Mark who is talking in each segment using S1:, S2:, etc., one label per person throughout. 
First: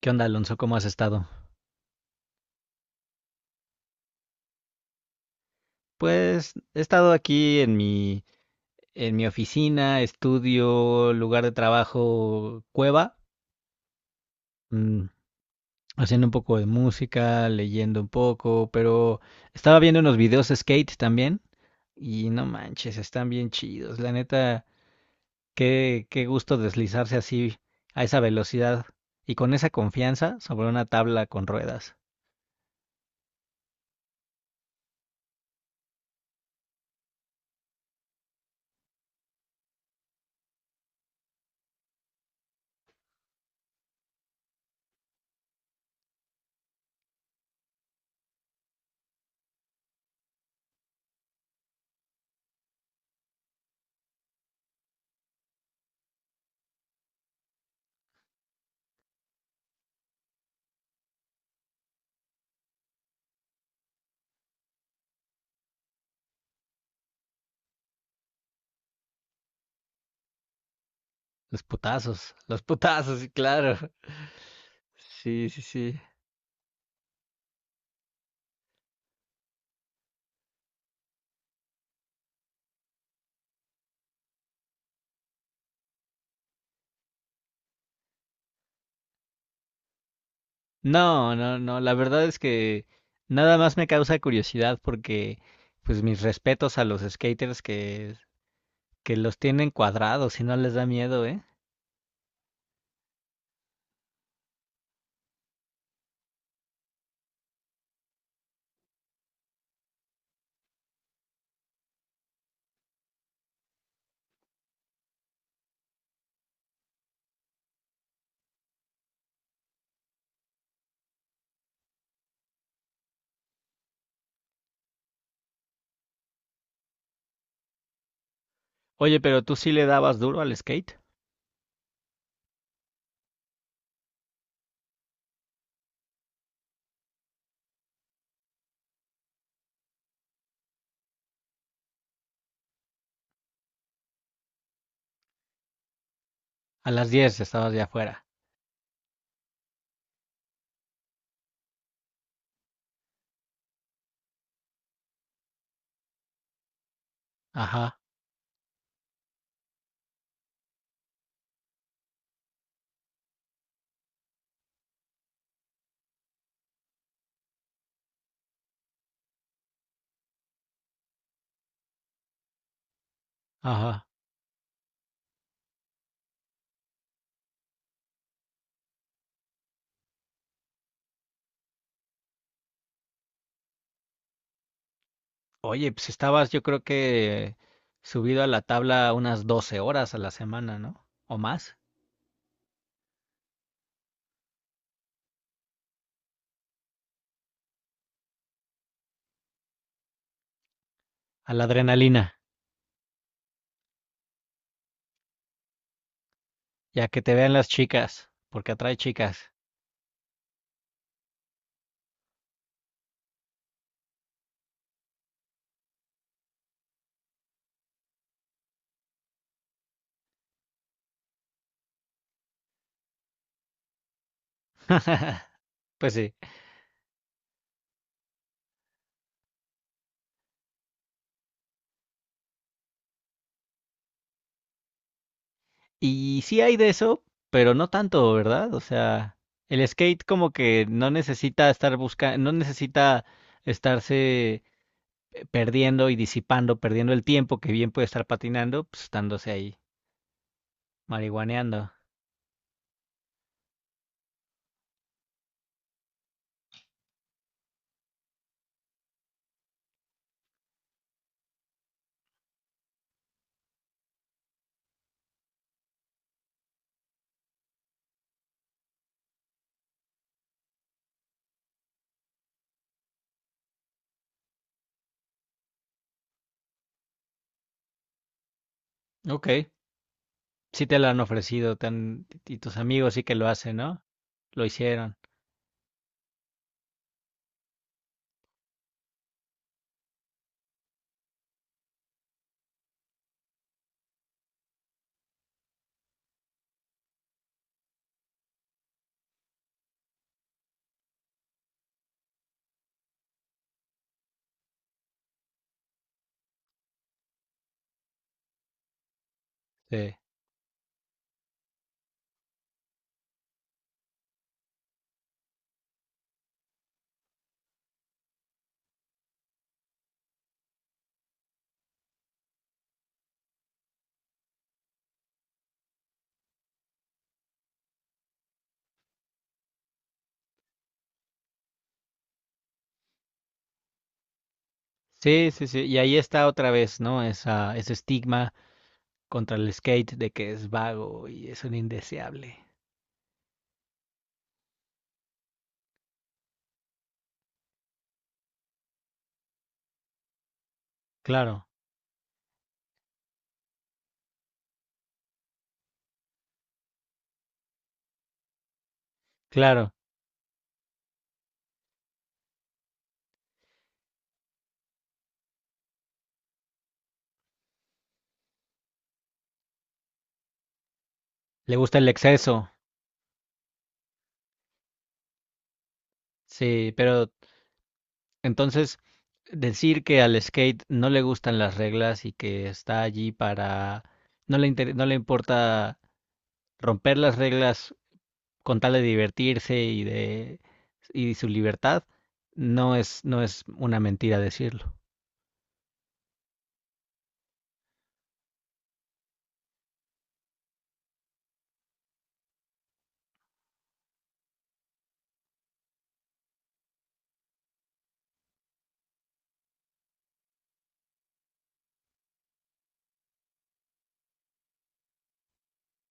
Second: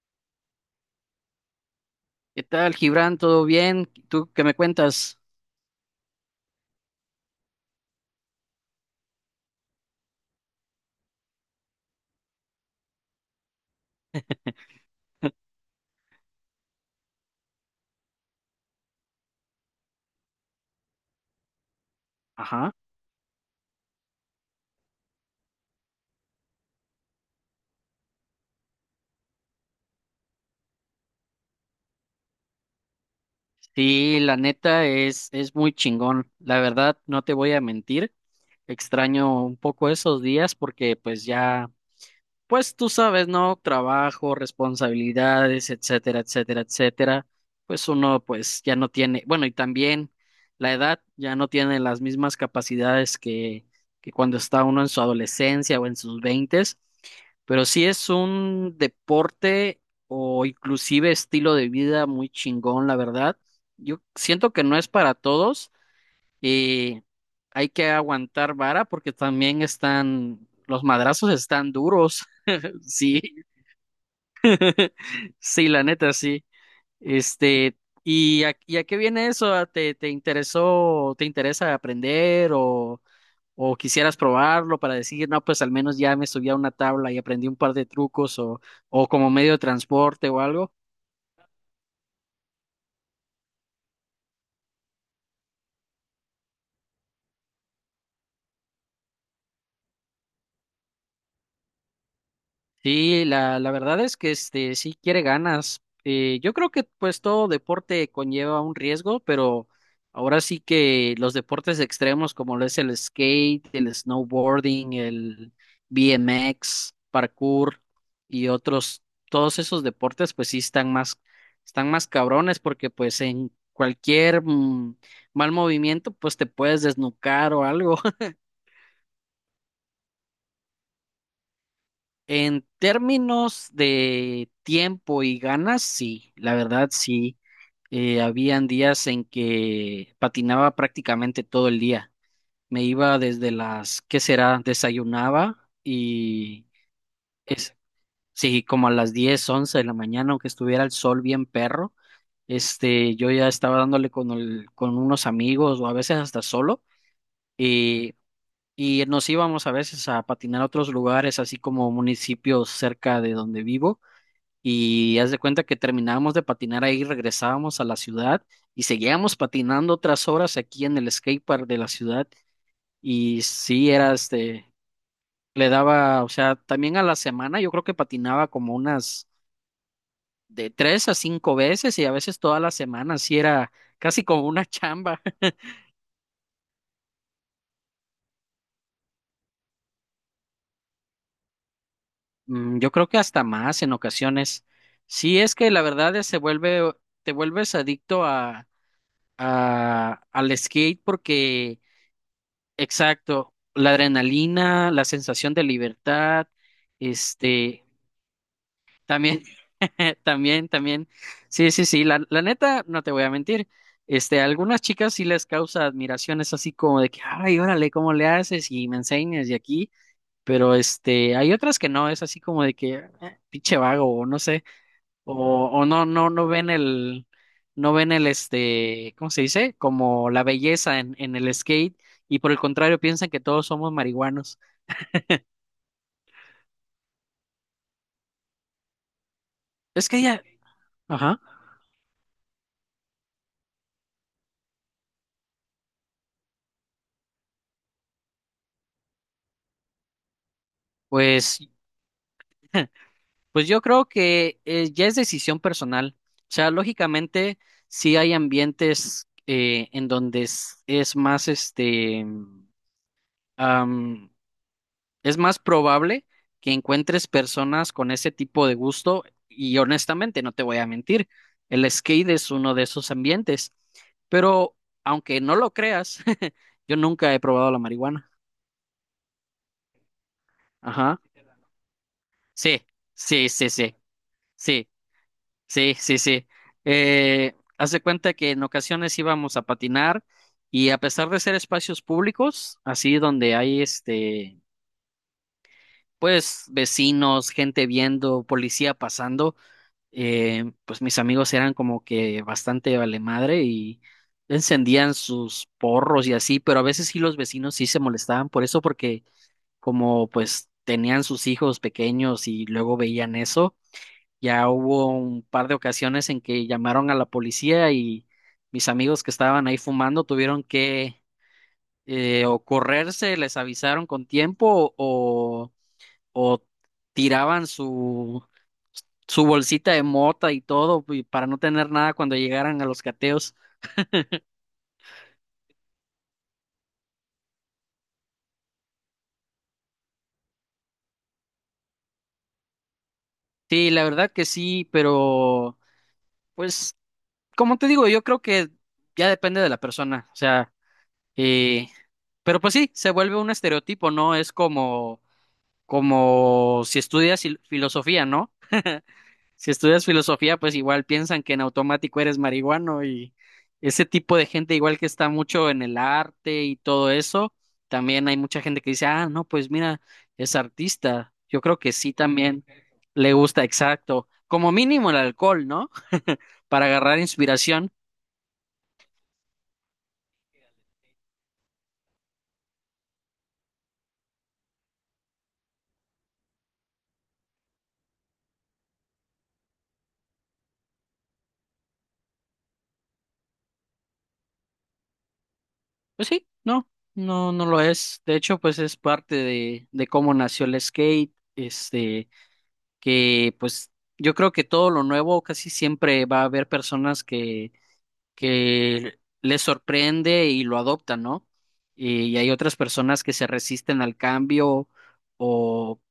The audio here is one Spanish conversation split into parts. S1: ¿Qué onda, Alonso? ¿Cómo has estado?
S2: ¿Qué tal, Gibran? ¿Todo bien? ¿Tú qué me cuentas?
S1: Pues he estado aquí en mi oficina, estudio, lugar de trabajo, cueva, Mm, haciendo un poco de música, leyendo un poco, pero estaba viendo unos videos de skate también y no
S2: Ajá.
S1: manches, están bien chidos. La neta, qué gusto deslizarse así a esa velocidad y con esa confianza sobre una tabla con ruedas.
S2: Sí, la neta es muy chingón. La verdad, no te voy a mentir. Extraño un poco esos días porque pues ya. Pues tú sabes, ¿no? Trabajo, responsabilidades, etcétera, etcétera, etcétera. Pues uno pues ya no tiene, bueno, y también la edad ya no tiene las mismas capacidades que cuando está uno en su adolescencia o en sus veintes, pero sí es un deporte o inclusive estilo de vida muy chingón, la verdad. Yo siento que no es para todos. Y hay que aguantar vara porque también están, los madrazos están duros.
S1: Los putazos,
S2: Sí,
S1: sí, claro. Sí, sí,
S2: sí, la
S1: sí.
S2: neta, sí. Este, ¿Y a qué viene eso? ¿Te interesó, te interesa aprender o quisieras probarlo para decir, no, pues al menos ya me subí a una tabla y aprendí un par de trucos o como medio de transporte o algo?
S1: No, no, no, la verdad es que nada más me causa curiosidad pues mis respetos a los skaters que los tienen cuadrados y no les da miedo, ¿eh?
S2: Sí, la verdad es que sí quiere ganas. Yo creo que pues todo deporte conlleva un riesgo, pero ahora sí que los deportes extremos como lo es el skate, el snowboarding, el BMX, parkour y otros, todos esos deportes pues sí están más cabrones porque pues en cualquier mal movimiento pues te puedes desnucar o algo.
S1: Oye, pero tú sí le dabas duro al skate.
S2: En términos de tiempo y ganas, sí, la verdad sí. Habían días en que patinaba prácticamente todo el día. Me iba desde las, ¿qué será? Desayunaba y
S1: A las 10 estabas
S2: es,
S1: ya afuera.
S2: sí, como a las 10, 11 de la mañana, aunque estuviera el sol bien perro, yo ya estaba dándole con con unos amigos o a veces hasta solo
S1: Ajá,
S2: y, y nos íbamos a veces a patinar a otros lugares, así como municipios cerca de donde vivo. Y haz de cuenta que terminábamos de patinar ahí, regresábamos a la ciudad y seguíamos patinando otras horas aquí en el skatepark de la ciudad. Y sí,
S1: ajá.
S2: era le daba, o sea, también a la semana yo creo que patinaba como unas de tres a cinco veces y a veces toda la semana, sí era casi como una chamba.
S1: Oye, pues estabas yo creo que subido a la tabla unas 12 horas a la semana, ¿no? O más.
S2: Yo creo que hasta más en ocasiones. Sí, es que la verdad es se vuelve, te vuelves adicto al skate
S1: A la
S2: porque.
S1: adrenalina,
S2: Exacto, la adrenalina, la sensación de libertad,
S1: ya que te vean las
S2: este,
S1: chicas, porque atrae chicas.
S2: también, también, también, sí, sí, sí, la neta, no te voy a mentir, a algunas chicas sí les causa admiración, es así como de que, ay, órale, ¿cómo le haces? Y me enseñas y aquí, pero hay otras que no, es así como de que, pinche vago, o no sé, o no,
S1: Pues
S2: no,
S1: sí.
S2: no ven el ¿cómo se dice? Como la belleza en el skate, y por el contrario piensan que todos somos marihuanos.
S1: Y sí hay de eso, pero no tanto, ¿verdad? O sea, el
S2: Es que
S1: skate
S2: ya,
S1: como que no
S2: ajá,
S1: necesita estar buscando, no necesita estarse perdiendo y disipando, perdiendo el tiempo que bien puede estar patinando, pues estándose ahí
S2: pues,
S1: marihuaneando.
S2: pues yo creo que ya es decisión personal. O sea, lógicamente, sí hay ambientes en donde es más. Este Es más probable que encuentres personas con ese tipo de gusto y honestamente, no te voy a mentir, el skate es uno de esos ambientes. Pero aunque no lo creas, yo nunca he probado la marihuana.
S1: Ok, sí te lo
S2: Ajá.
S1: han ofrecido, te han- y tus
S2: Sí,
S1: amigos sí que lo
S2: sí, sí,
S1: hacen,
S2: sí,
S1: ¿no? Lo
S2: sí,
S1: hicieron.
S2: sí, sí, sí. Haz de cuenta que en ocasiones íbamos a patinar y a pesar de ser espacios públicos, así donde hay pues vecinos, gente viendo, policía pasando. Pues mis amigos eran como que bastante vale madre y encendían sus porros y así, pero a veces sí los vecinos sí se molestaban por eso, porque
S1: Sí.
S2: como pues tenían sus hijos pequeños y luego veían eso, ya hubo un par de ocasiones en que llamaron a la policía y mis amigos que estaban ahí fumando tuvieron que o correrse, les avisaron con tiempo o tiraban su bolsita de mota y todo, y para no tener nada cuando llegaran a los cateos.
S1: Sí, sí, sí. Y ahí está otra vez, ¿no? Esa, ese estigma contra el skate de que es vago y es un indeseable.
S2: Sí, la verdad que sí, pero pues, como te digo, yo creo que ya depende de la persona, o sea,
S1: Claro,
S2: eh, pero pues sí, se vuelve un estereotipo, ¿no? Es como si estudias filosofía, ¿no? Si
S1: claro.
S2: estudias filosofía, pues igual piensan que en automático eres marihuano y ese tipo de gente igual que está mucho en el arte y todo eso, también hay mucha gente que dice, ah, no, pues mira, es artista. Yo
S1: Le
S2: creo que
S1: gusta el
S2: sí también
S1: exceso,
S2: le gusta, exacto. Como mínimo el alcohol, ¿no? Para
S1: sí,
S2: agarrar
S1: pero
S2: inspiración.
S1: entonces decir que al skate no le gustan las reglas y que está allí para... No le inter- no le importa romper las reglas con tal de divertirse y de y su libertad, no es, no es una mentira decirlo.
S2: Pues sí, no, no, no lo es. De hecho, pues es parte de cómo nació el skate, que pues yo creo que todo lo nuevo casi siempre va a haber personas que les sorprende y lo adoptan, ¿no? Y hay otras personas que se resisten al cambio o,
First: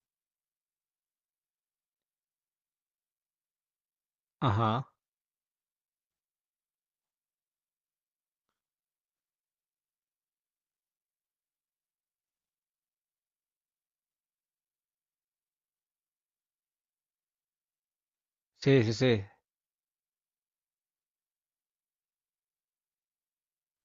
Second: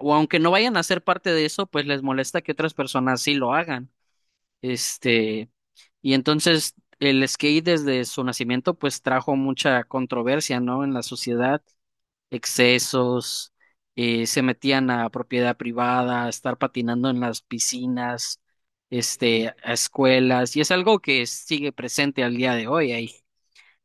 S2: o aunque no vayan a ser parte de eso, pues les molesta que otras personas sí lo hagan.
S1: Ajá,
S2: Este, y entonces el skate desde su nacimiento pues trajo mucha controversia, ¿no? En la sociedad excesos, se metían a propiedad privada, a estar patinando en las piscinas,
S1: sí, sí, sí,
S2: a escuelas, y es algo que sigue presente al día de hoy. Hay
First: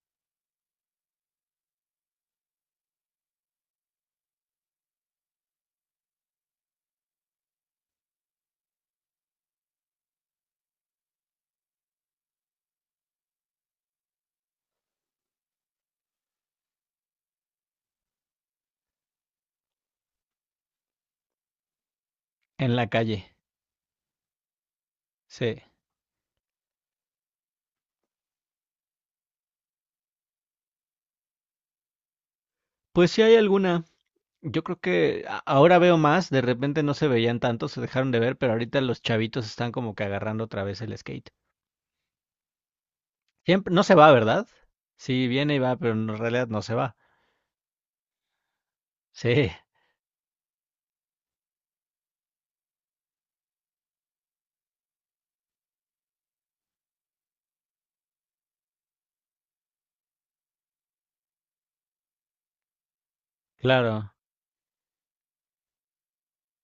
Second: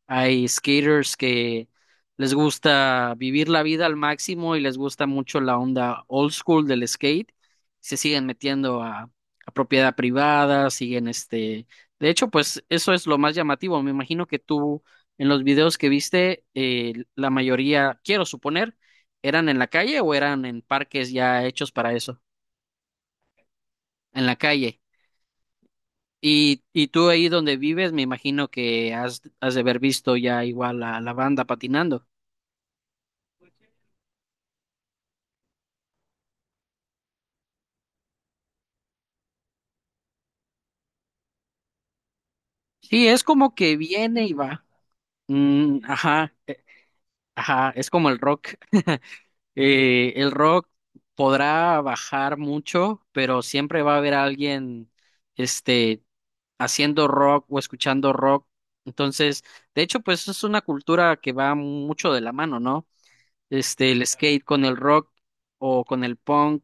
S2: hay skaters que les gusta vivir la vida al máximo y les gusta mucho la onda old school del skate. Se siguen metiendo a propiedad privada, siguen. De hecho, pues eso es lo más llamativo. Me imagino que tú en los videos que viste, la mayoría, quiero suponer, eran en la calle o eran en parques ya hechos para eso,
S1: en la calle,
S2: en la calle.
S1: sí.
S2: Y tú ahí donde vives, me imagino que has de haber visto ya igual a la banda patinando.
S1: Pues si hay alguna, yo creo que a- ahora veo más, de repente no se veían tanto, se dejaron de ver, pero ahorita los chavitos están como que agarrando otra vez el skate.
S2: Sí, es como
S1: Siempre,
S2: que
S1: no se va,
S2: viene y
S1: ¿verdad?
S2: va.
S1: Sí, viene y va,
S2: Mm,
S1: pero en
S2: ajá,
S1: realidad no se va.
S2: ajá, es como el rock.
S1: Sí,
S2: El rock podrá bajar mucho, pero siempre va a haber alguien, este, haciendo rock o escuchando rock. Entonces, de hecho, pues es una cultura que va mucho de la mano, ¿no? El
S1: claro.
S2: skate con el rock o con el punk.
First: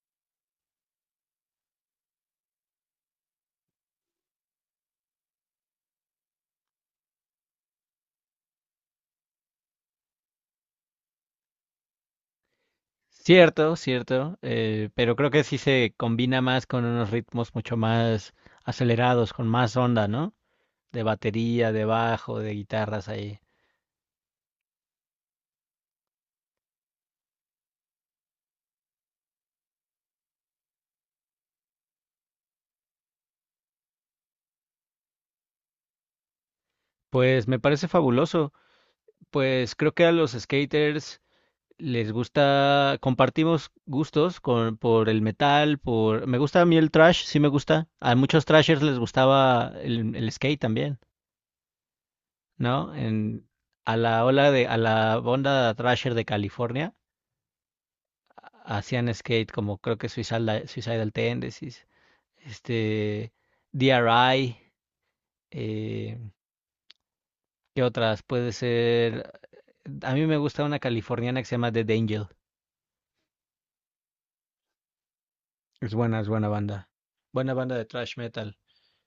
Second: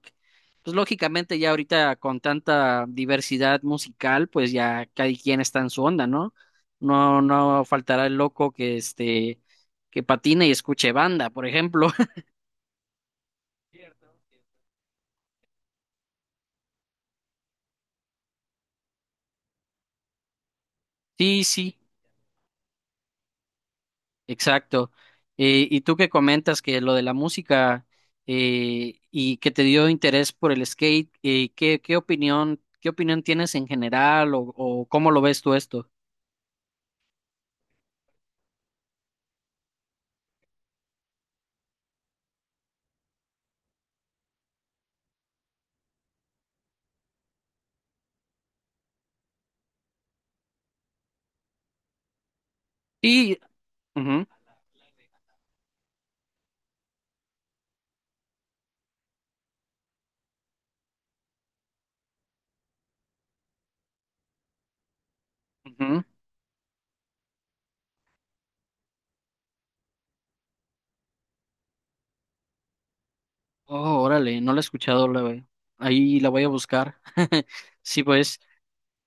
S2: Pues lógicamente ya ahorita con tanta diversidad musical, pues ya cada quien está en su onda, ¿no? No, no faltará el loco que que patine y escuche banda, por ejemplo.
S1: Cierto, cierto, pero creo que sí se combina más con unos ritmos mucho más acelerados, con más onda, ¿no? De
S2: Sí,
S1: batería,
S2: sí,
S1: de bajo, de guitarras ahí.
S2: exacto. Y tú que comentas que lo de la música y que te dio interés por el skate, ¿qué opinión tienes en general o cómo lo ves tú esto?
S1: Pues me parece fabuloso. Pues creo que a los skaters les gusta, compartimos gustos por el metal, por... Me gusta a mí el trash, sí me gusta. A muchos trashers les gustaba el skate también. ¿No?
S2: Sí,
S1: A la
S2: ujú,
S1: ola de, a la onda thrasher de California, hacían skate como creo que Suicidal, Suicidal Tendencies, este, DRI,
S2: ujú.
S1: eh, ¿qué otras? Puede ser, a mí me gusta una californiana que se llama The Angel,
S2: Oh, órale, no la he escuchado, ahí
S1: es
S2: la voy a buscar.
S1: buena banda de
S2: Sí,
S1: thrash
S2: pues,
S1: metal.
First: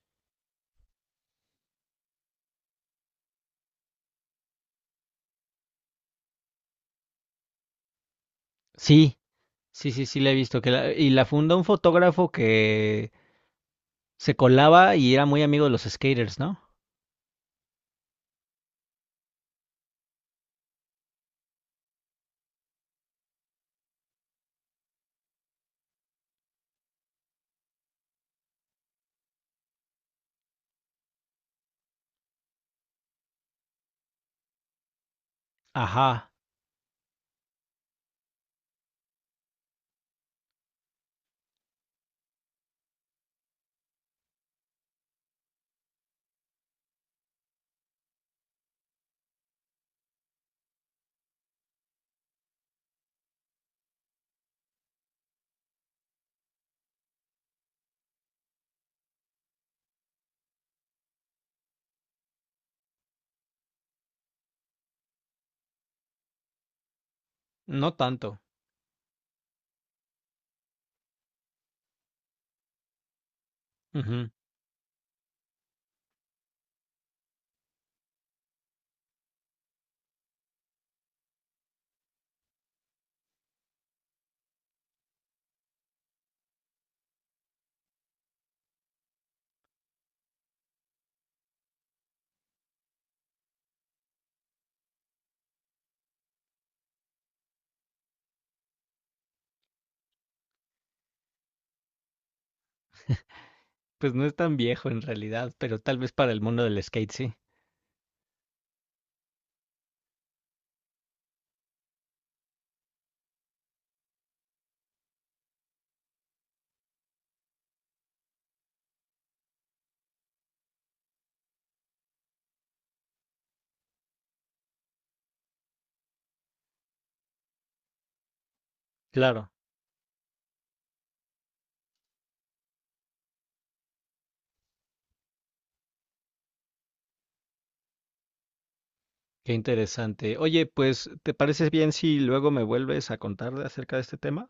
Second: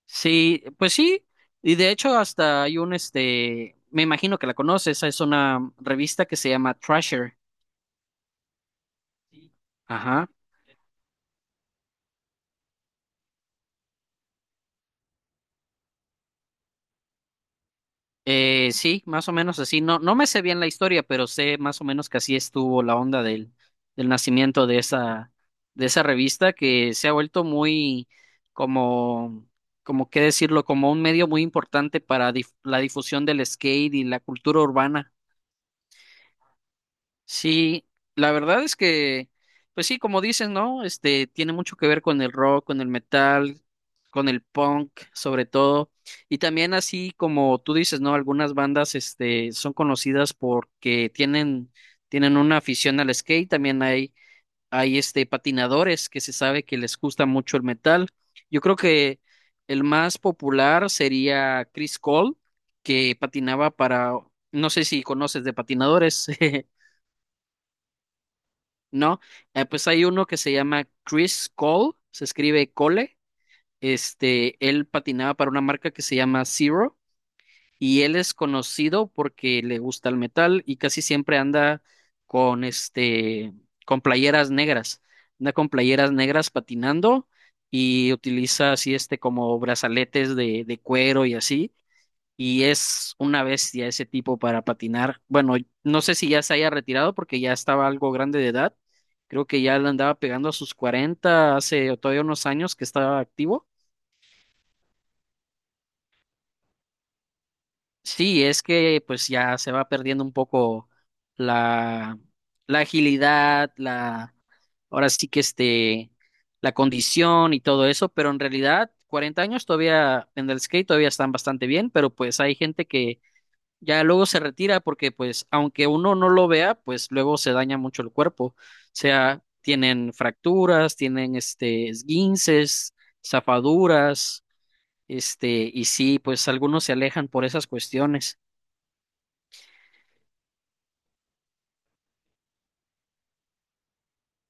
S2: sí, pues sí, y de hecho hasta hay me imagino que la conoces, es una revista que se llama Thrasher.
S1: Sí, sí, sí, sí
S2: Ajá.
S1: la he visto, que la- y la fundó un fotógrafo que se colaba y era muy amigo de los skaters, ¿no?
S2: Sí, más o menos así. No, no me sé bien la historia, pero sé más o menos que así estuvo la onda del nacimiento de esa revista que se ha vuelto muy, como, como qué decirlo, como un medio muy importante para la difusión del skate y la cultura urbana.
S1: Ajá,
S2: Sí, la verdad es que, pues sí, como dices, ¿no? Este tiene mucho que ver con el rock, con el metal, con el punk, sobre todo. Y también así como tú dices, ¿no? Algunas bandas, son conocidas porque tienen una afición al skate. También hay patinadores que se sabe que les gusta mucho el metal. Yo creo que el más popular sería Chris Cole, que patinaba para, no sé si conoces de patinadores.
S1: no tanto.
S2: No, pues hay uno que se llama Chris Cole, se escribe Cole.
S1: Ujú.
S2: Él patinaba para una marca que se llama Zero y él es conocido porque le gusta el metal y casi siempre anda con con playeras negras. Anda con playeras negras patinando y utiliza así como brazaletes de cuero y así y es una bestia ese tipo para patinar. Bueno, no sé si ya se haya retirado porque ya estaba algo grande de edad. Creo que ya le andaba pegando a sus 40 hace todavía unos años que estaba activo.
S1: Pues no es tan viejo en realidad, pero tal vez para el mundo del skate sí.
S2: Sí, es que pues ya se va perdiendo un poco la, la agilidad, ahora sí que la condición y todo eso, pero en realidad 40 años todavía en el skate todavía están bastante bien, pero pues hay gente que ya luego se retira porque pues aunque uno no lo vea, pues luego se daña mucho el cuerpo. O sea,
S1: Claro,
S2: tienen fracturas, tienen esguinces, zafaduras, y sí, pues algunos se alejan por esas cuestiones.
S1: qué interesante. Oye, pues, ¿te parece bien si luego me vuelves a contar de- acerca de este tema?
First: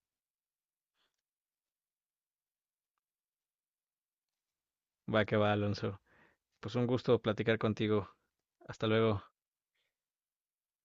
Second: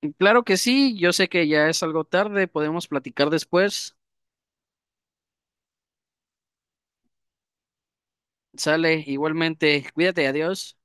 S2: Y claro que sí, yo sé que ya es algo tarde, podemos platicar después.
S1: Va que va, Alonso. Pues un gusto platicar contigo. Hasta
S2: Sale,
S1: luego.
S2: igualmente, cuídate, adiós.